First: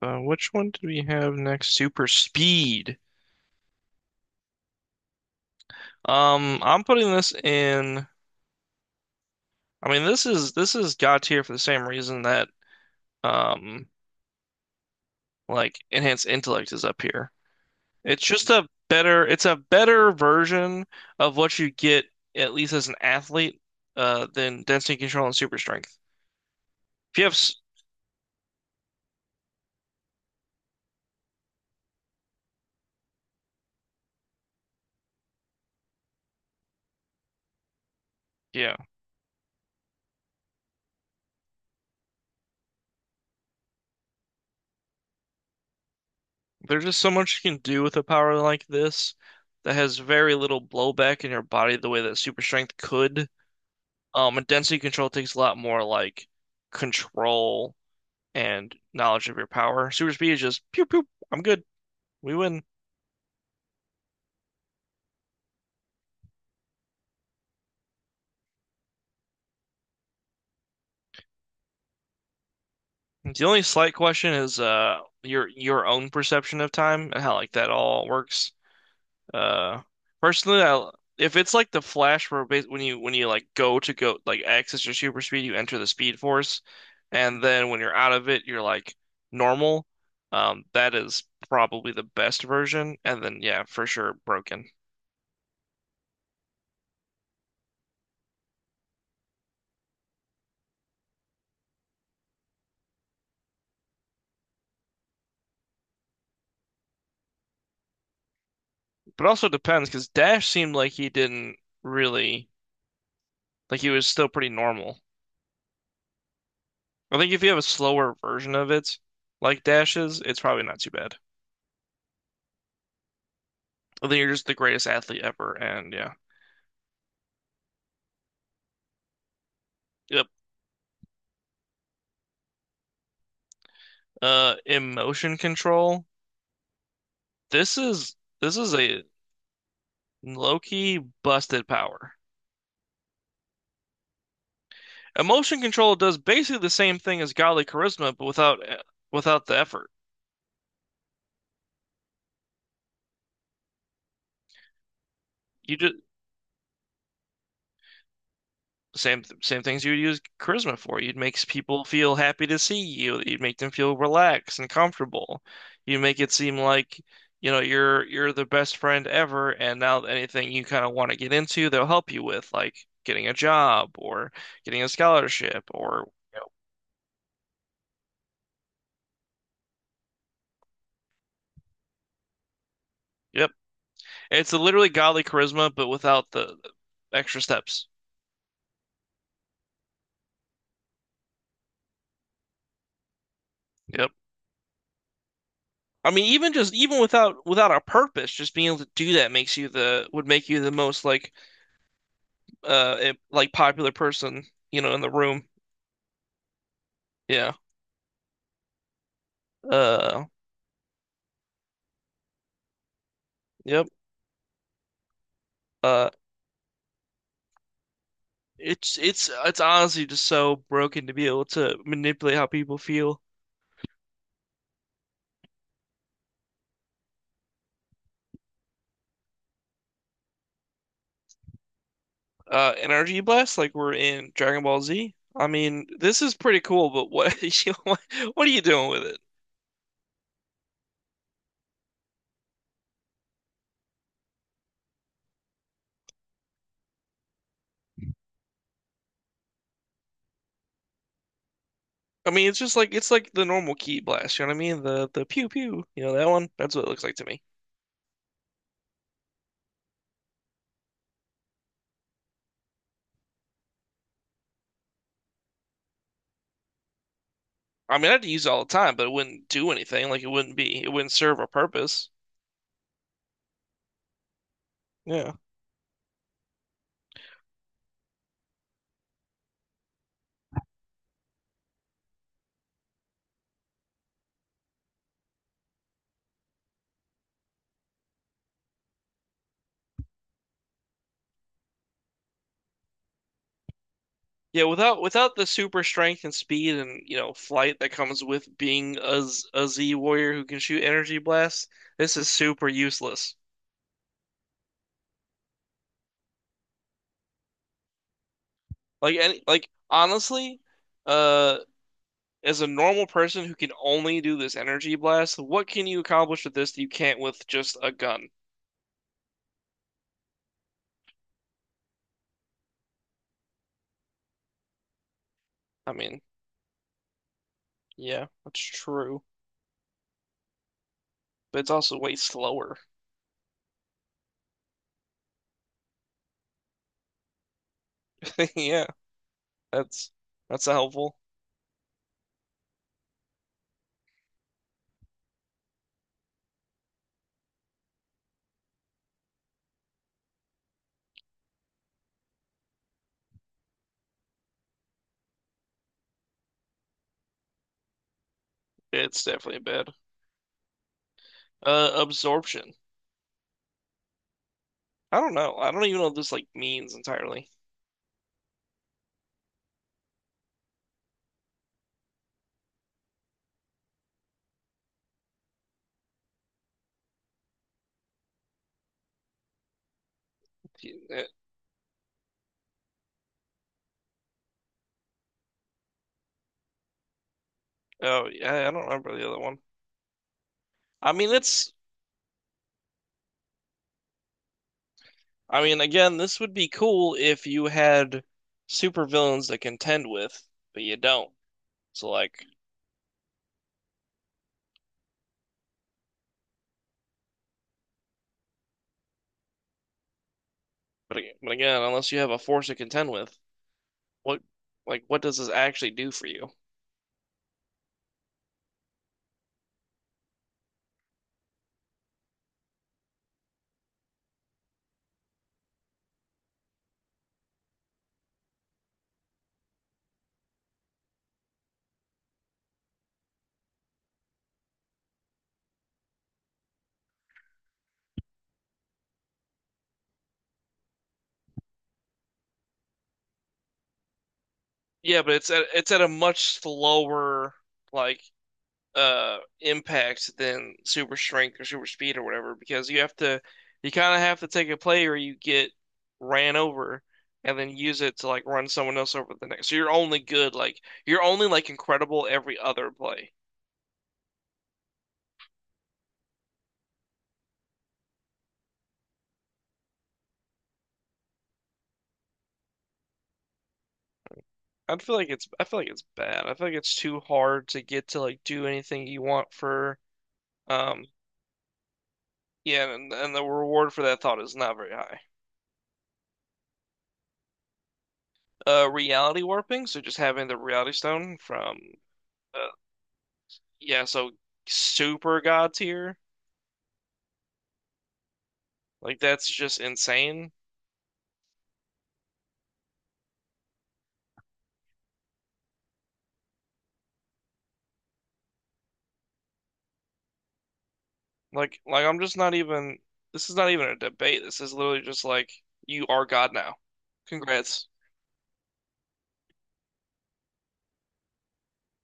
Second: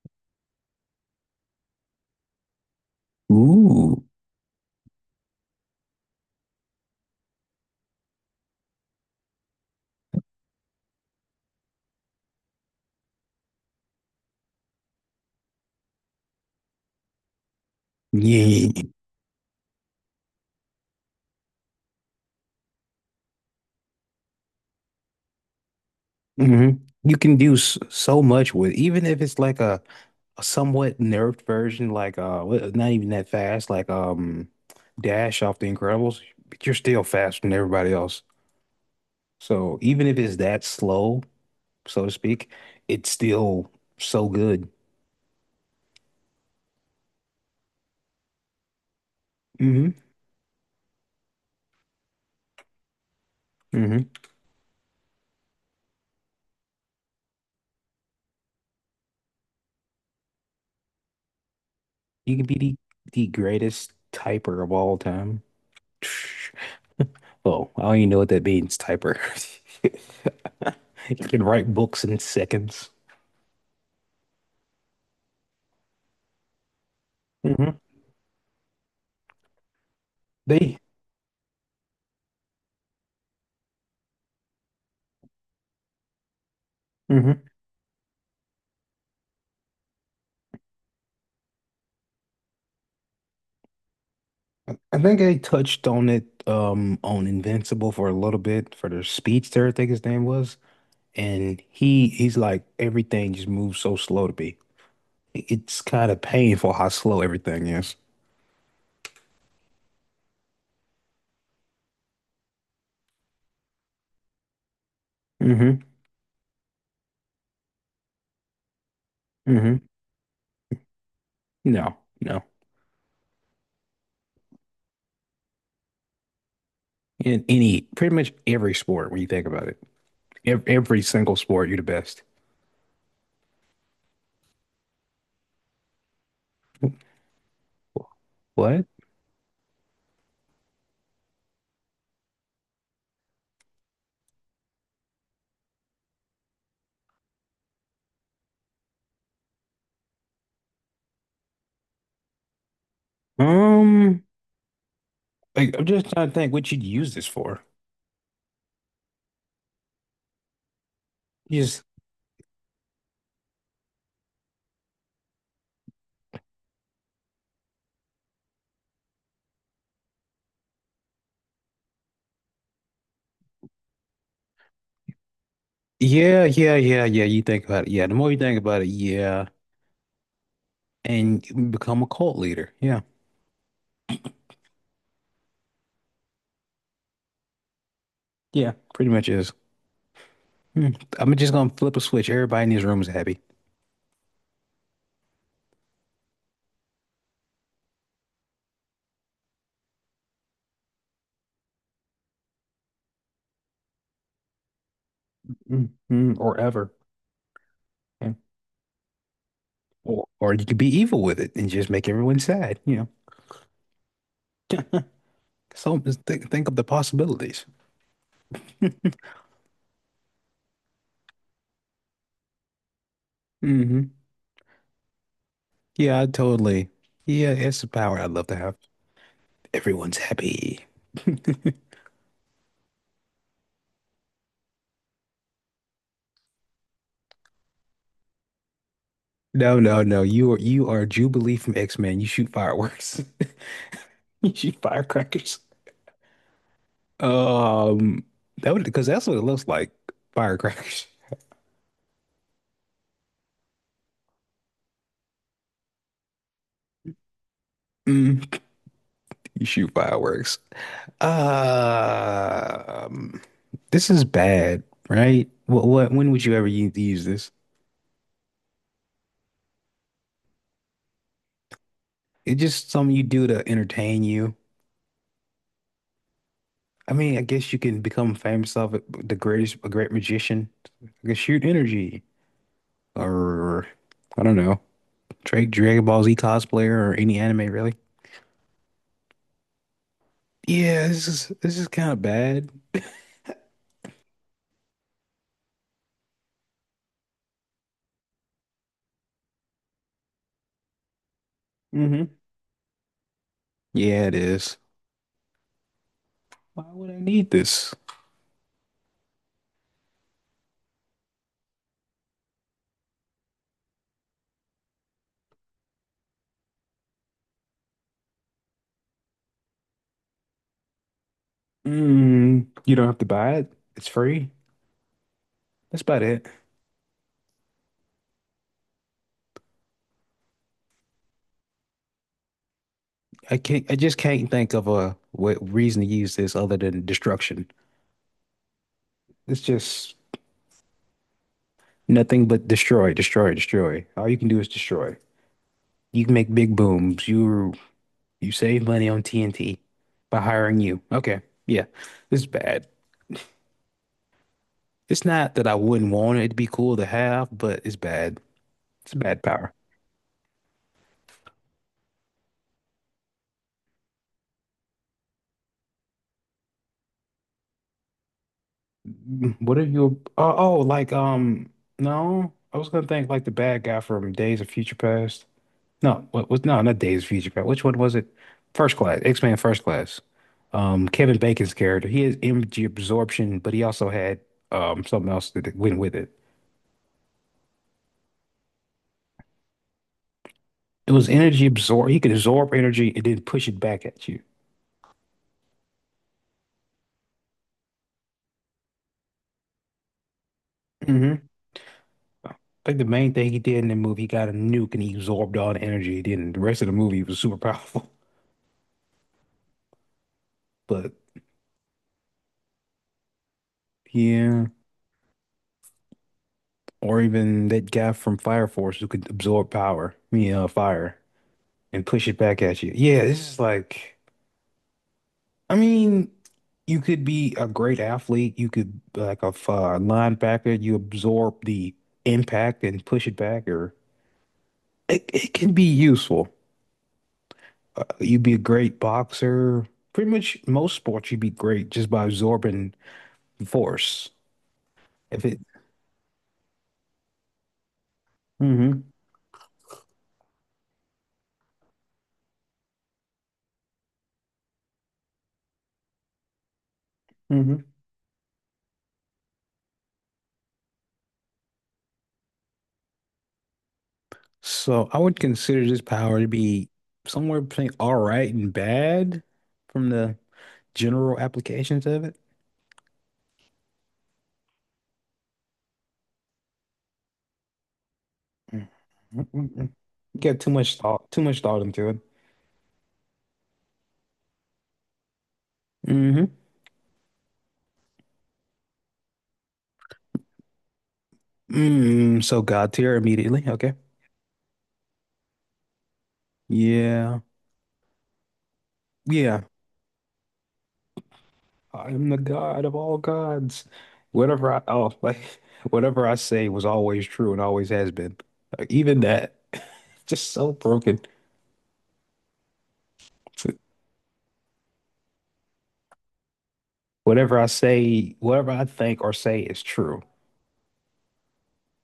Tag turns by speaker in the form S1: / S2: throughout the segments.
S1: Which one did we have next? Super speed.
S2: Ooh,
S1: I'm putting this in. I mean, this is God tier for the same reason that um, like enhanced intellect is up here. It's just a
S2: yeah.
S1: better. It's a better version of what you get at least as an athlete, than density control and super strength.
S2: hmm You
S1: If you have,
S2: can do
S1: s-
S2: so much with, even if it's like a somewhat nerfed version, like not even that fast, Dash off the Incredibles, but you're still faster than everybody else.
S1: yeah,
S2: So even if it's that slow, so to speak, it's still so good.
S1: there's just so much you can do with a power like this that
S2: hmm
S1: has very little blowback in your body the way that super strength could.
S2: hmm
S1: And density control takes a lot more like control and knowledge of your power. Super speed is just pew pew. I'm good. We
S2: You can be
S1: win.
S2: the greatest typer of all time. Oh, I don't even know what that means, typer. You can write books in seconds.
S1: The only slight question is your own perception of time and how like that
S2: Hmm
S1: all works. Uh, personally,
S2: They,
S1: I if it's like the Flash where bas when you like go to go like access your super speed, you enter the Speed Force, and
S2: hmm
S1: then when you're out of it, you're like normal. That is probably the best version, and then yeah, for sure broken.
S2: I think I touched on it on Invincible for a little bit for the speedster, I think his name was, and he's like everything just moves so slow to me. It's kind of painful how slow everything is.
S1: But also depends because Dash seemed like he didn't really like he was still pretty normal.
S2: hmm
S1: I think if you have a slower version of it, like
S2: hmm
S1: Dash's, it's probably not too bad.
S2: No, no.
S1: I think you're just the greatest athlete ever, and yeah.
S2: In any pretty much every sport when you think about it,
S1: Yep.
S2: every single sport, you're the best.
S1: Emotion control. This is this is
S2: What?
S1: a low-key busted power. Emotion control does basically the same thing as godly charisma, but without the effort.
S2: Um, like,
S1: You
S2: I'm
S1: just
S2: just trying to think what you'd use this for.
S1: same things you would use charisma for. You'd make people
S2: Just
S1: feel happy to see you. You'd make them feel relaxed and comfortable. You make it seem like, you know, you're the best friend ever, and now anything you kind of want to get into, they'll help you with, like getting a job or getting a scholarship or
S2: Yeah, yeah, yeah, yeah. You think about it. Yeah, the more you think about it, yeah, and you become a cult leader. Yeah,
S1: yep. It's literally godly charisma, but without the extra steps.
S2: yeah, pretty much is. Hmm. I'm just gonna flip a switch. Everybody in this room is happy.
S1: Yep. I mean, even without a purpose, just being able to do that makes you the would make you the most like like popular person, you know, in the room.
S2: Or ever.
S1: Yeah.
S2: Yeah.
S1: Uh
S2: Or you could be evil with it and just make everyone sad. You
S1: yep.
S2: know, so
S1: Uh
S2: just think of the possibilities.
S1: it's honestly just so broken to be able to manipulate how people feel.
S2: hmm Yeah, I totally. Yeah, it's a power I'd love to have. Everyone's happy.
S1: Energy blast like we're in Dragon Ball Z. I mean, this is pretty cool, but what you know, what are you doing with it?
S2: No, no, no. You are Jubilee from X-Men. You shoot fireworks. You shoot firecrackers. Um, that would because that's what it looks like. Firecrackers.
S1: I mean, it's just like it's like the normal key blast, you know what I mean? The pew pew, you know that one? That's what it looks like to me.
S2: Mm, you shoot fireworks. Um, this is bad, right? When would you ever use this?
S1: I mean, I'd use it all the time, but it wouldn't do anything. Like it wouldn't serve a purpose.
S2: It's just something you do to entertain you.
S1: Yeah.
S2: I mean, I guess you can become famous of it, the greatest, a great magician. I can shoot energy, or I don't know, Drake, Dragon Ball Z cosplayer, or any anime really. Yeah, this is kind of bad.
S1: Yeah, without the super strength and speed and you know flight that comes with being a Z warrior who can shoot energy blasts, this
S2: hmm
S1: is super useless.
S2: Yeah, it is. Why would I need this?
S1: Like any like honestly, uh, as a normal person who can only do this energy blast, what can you accomplish with this that you can't with just a gun?
S2: Mm, you don't have to buy it. It's free.
S1: I
S2: That's
S1: mean,
S2: about it.
S1: yeah, that's true, but it's also way slower.
S2: I just can't think of a what reason to use this other than destruction.
S1: Yeah,
S2: It's
S1: that's
S2: just
S1: not helpful.
S2: nothing but destroy, destroy, destroy. All you can do is destroy. You can make big booms. You save money on TNT by hiring you. Okay. Yeah. This is bad. It's not that I wouldn't want it to be cool to have, but it's bad. It's
S1: It's
S2: bad
S1: definitely
S2: power.
S1: bad. Absorption. I don't know. I don't even know what this like means entirely.
S2: What if you? Oh, oh, like no, I was gonna think like the bad guy from Days of Future Past. No, what was no, Not Days of Future Past. Which one was it? X-Men First Class. Kevin Bacon's character. He has energy absorption, but he also had something else that went with it.
S1: Oh, yeah, I don't remember the other one. I
S2: It was
S1: mean,
S2: energy
S1: it's.
S2: absorb. He could absorb energy and then push it back at you.
S1: I mean, again, this would be cool if you had supervillains to contend with, but you don't.
S2: hmm
S1: So, like,
S2: I think the main thing he did in the movie, he got a nuke and he absorbed all the energy. Then the rest of the movie was super powerful. But
S1: but again, unless you have a force to contend with, what,
S2: yeah.
S1: like, what does this actually do for you?
S2: Or even that guy from Fire Force who could absorb power, I mean, fire, and push it back at you. Yeah, this is like, I mean, you could be a great athlete. You could be like linebacker. You absorb the impact and push it back, or it can be useful. You'd be a great boxer. Pretty much most sports, you'd be great just by absorbing force.
S1: Yeah, but
S2: If
S1: it's
S2: it,
S1: at it's at a much slower, like,
S2: mm-hmm.
S1: impact than super strength or super speed or whatever because you kind of have to take a play or you get ran over and then use it to like run someone else over the next. So you're only good like you're only like incredible every other play.
S2: So I would consider this power to be somewhere between all right and bad from the general applications of it.
S1: I feel like it's bad. I feel like it's too hard to get to like do
S2: Mm,
S1: anything you
S2: mm,
S1: want
S2: mm, mm.
S1: for
S2: You got
S1: um
S2: too much thought into it.
S1: yeah, and the reward for that thought is not very high.
S2: hmm
S1: Reality warping, so just having the reality stone from
S2: Mm, so
S1: uh,
S2: God tier immediately. Okay.
S1: yeah, so super god tier.
S2: Yeah.
S1: Like that's
S2: Yeah.
S1: just insane.
S2: I am the God of all gods. Like whatever I say was always true and always has been. Like, even that, just so broken.
S1: Like I'm just not even . This is not even a debate. This is literally just like you are God now. Congrats.
S2: Whatever I think or say is true.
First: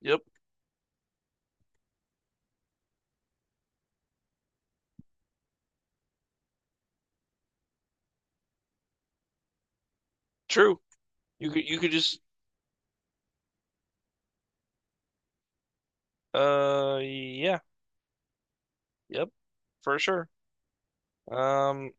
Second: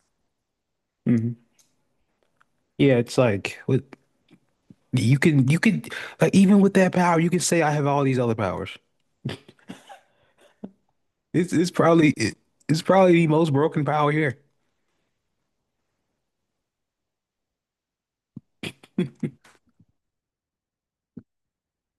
S1: Yep.
S2: Yeah, it's like with you can like even with that power, you can say I have all these other powers.
S1: True. You
S2: It's
S1: could you could just
S2: it's probably the most broken power here.
S1: yeah. Yep. For sure. Um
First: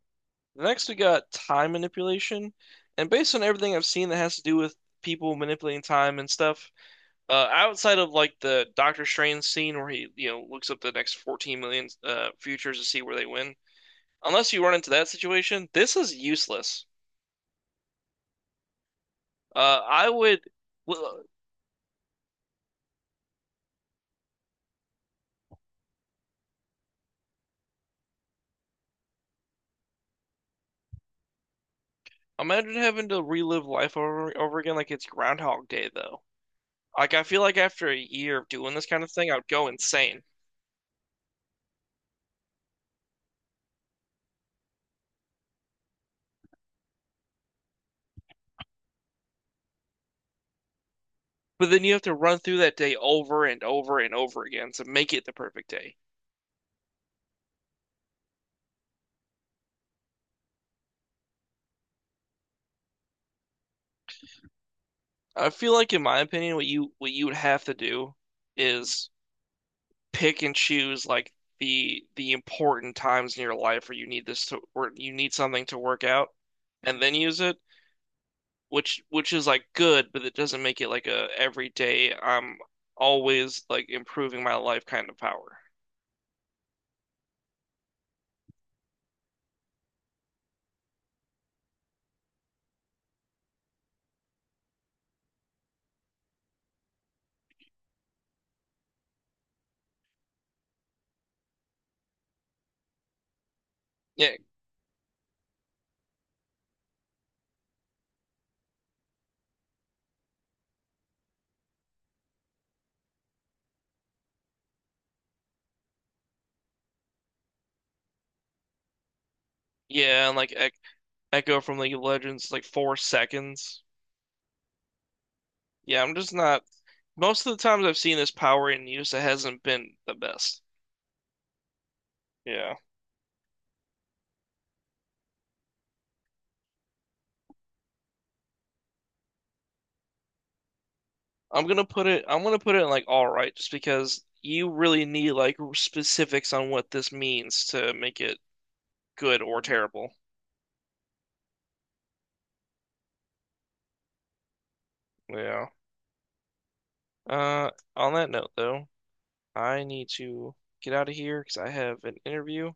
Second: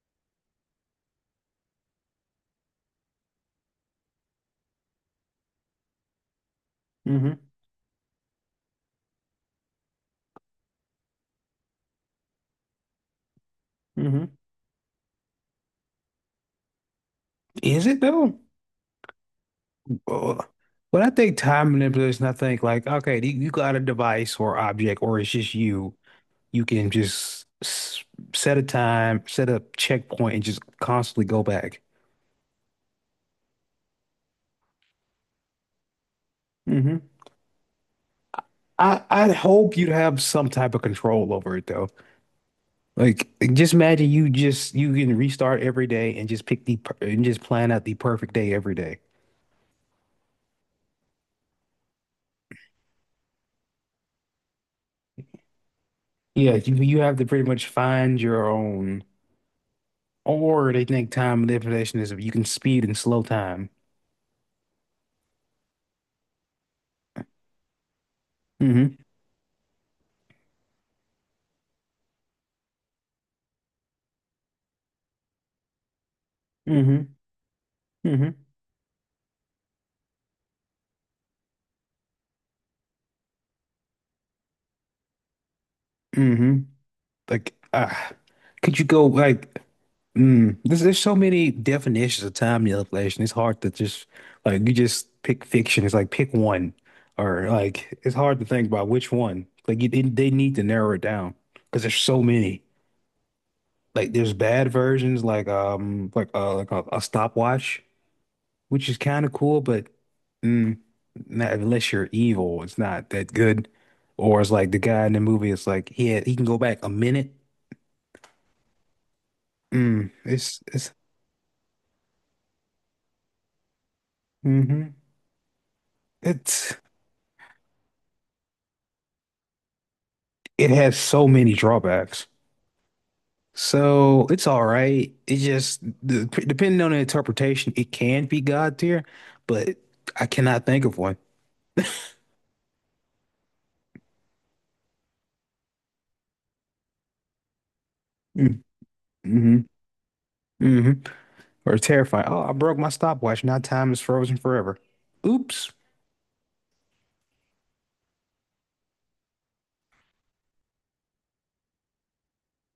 S1: next we got time manipulation. And based on everything I've seen that has to do with people manipulating time and stuff,
S2: hmm
S1: outside of like the Doctor Strange scene where he, you know, looks up the next 14 million futures to see where they win
S2: hmm
S1: unless you run into that situation, this is useless.
S2: Is it though?
S1: I would
S2: Uh, When I
S1: well,
S2: think time manipulation, I think like, okay, you got a device or object, or it's just you. You can just s set a time, set a checkpoint, and just constantly go back.
S1: imagine having to relive life over again like it's Groundhog Day, though.
S2: hmm
S1: Like I feel like after a year of doing this
S2: I
S1: kind of thing,
S2: 'd
S1: I'd go
S2: hope you'd have
S1: insane.
S2: some type of control over it though. Just imagine you just you can restart every day and just pick and just plan out the perfect day every day.
S1: But then you have to run through that day over and over and over again to make it the perfect day.
S2: Yeah, you have to pretty much find your own. Or they think time manipulation is if you can speed and slow time.
S1: I feel like, in my opinion, what you would have to do
S2: Mm-hmm.
S1: is pick and choose like the important times in your life where you need this to where you need something to work out, and
S2: Mm-hmm.
S1: then use it
S2: Mm-hmm.
S1: which is like good, but it doesn't make it like a everyday I'm always like improving my life kind of power.
S2: Mm-hmm. Like, uh, could you go there's so many definitions of time manipulation. It's hard to just like you just pick fiction. It's like pick one, or like it's hard to think about which one. They need to narrow it down because there's so many. Like there's
S1: Yeah,
S2: bad versions, a stopwatch, which is kind of cool, but mm, not, unless you're evil, it's not that good. Or it's like the guy in the movie. It's like he can go back a minute. Mm,
S1: yeah, and like ec
S2: it's
S1: Echo from League of Legends is like 4 seconds.
S2: hmm
S1: Yeah, I'm just not.
S2: It's
S1: Most of the times I've seen this power in use, it hasn't been the best.
S2: it has so many drawbacks.
S1: Yeah,
S2: So it's all right. Depending on the interpretation, it can be God tier, but I cannot think of one.
S1: I'm gonna put it in like all right, just because you really need like specifics on what this means to make it
S2: Mm.
S1: good or
S2: hmm
S1: terrible.
S2: hmm Or terrifying. Oh, I broke my stopwatch. Now time is frozen forever.
S1: Yeah.
S2: Oops.
S1: Uh, on that note though, I need to get out of here because I have an interview.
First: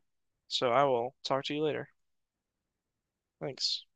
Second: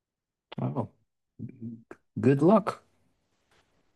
S1: So I
S2: Oh,
S1: will talk to you later.
S2: good luck.
S1: Thanks.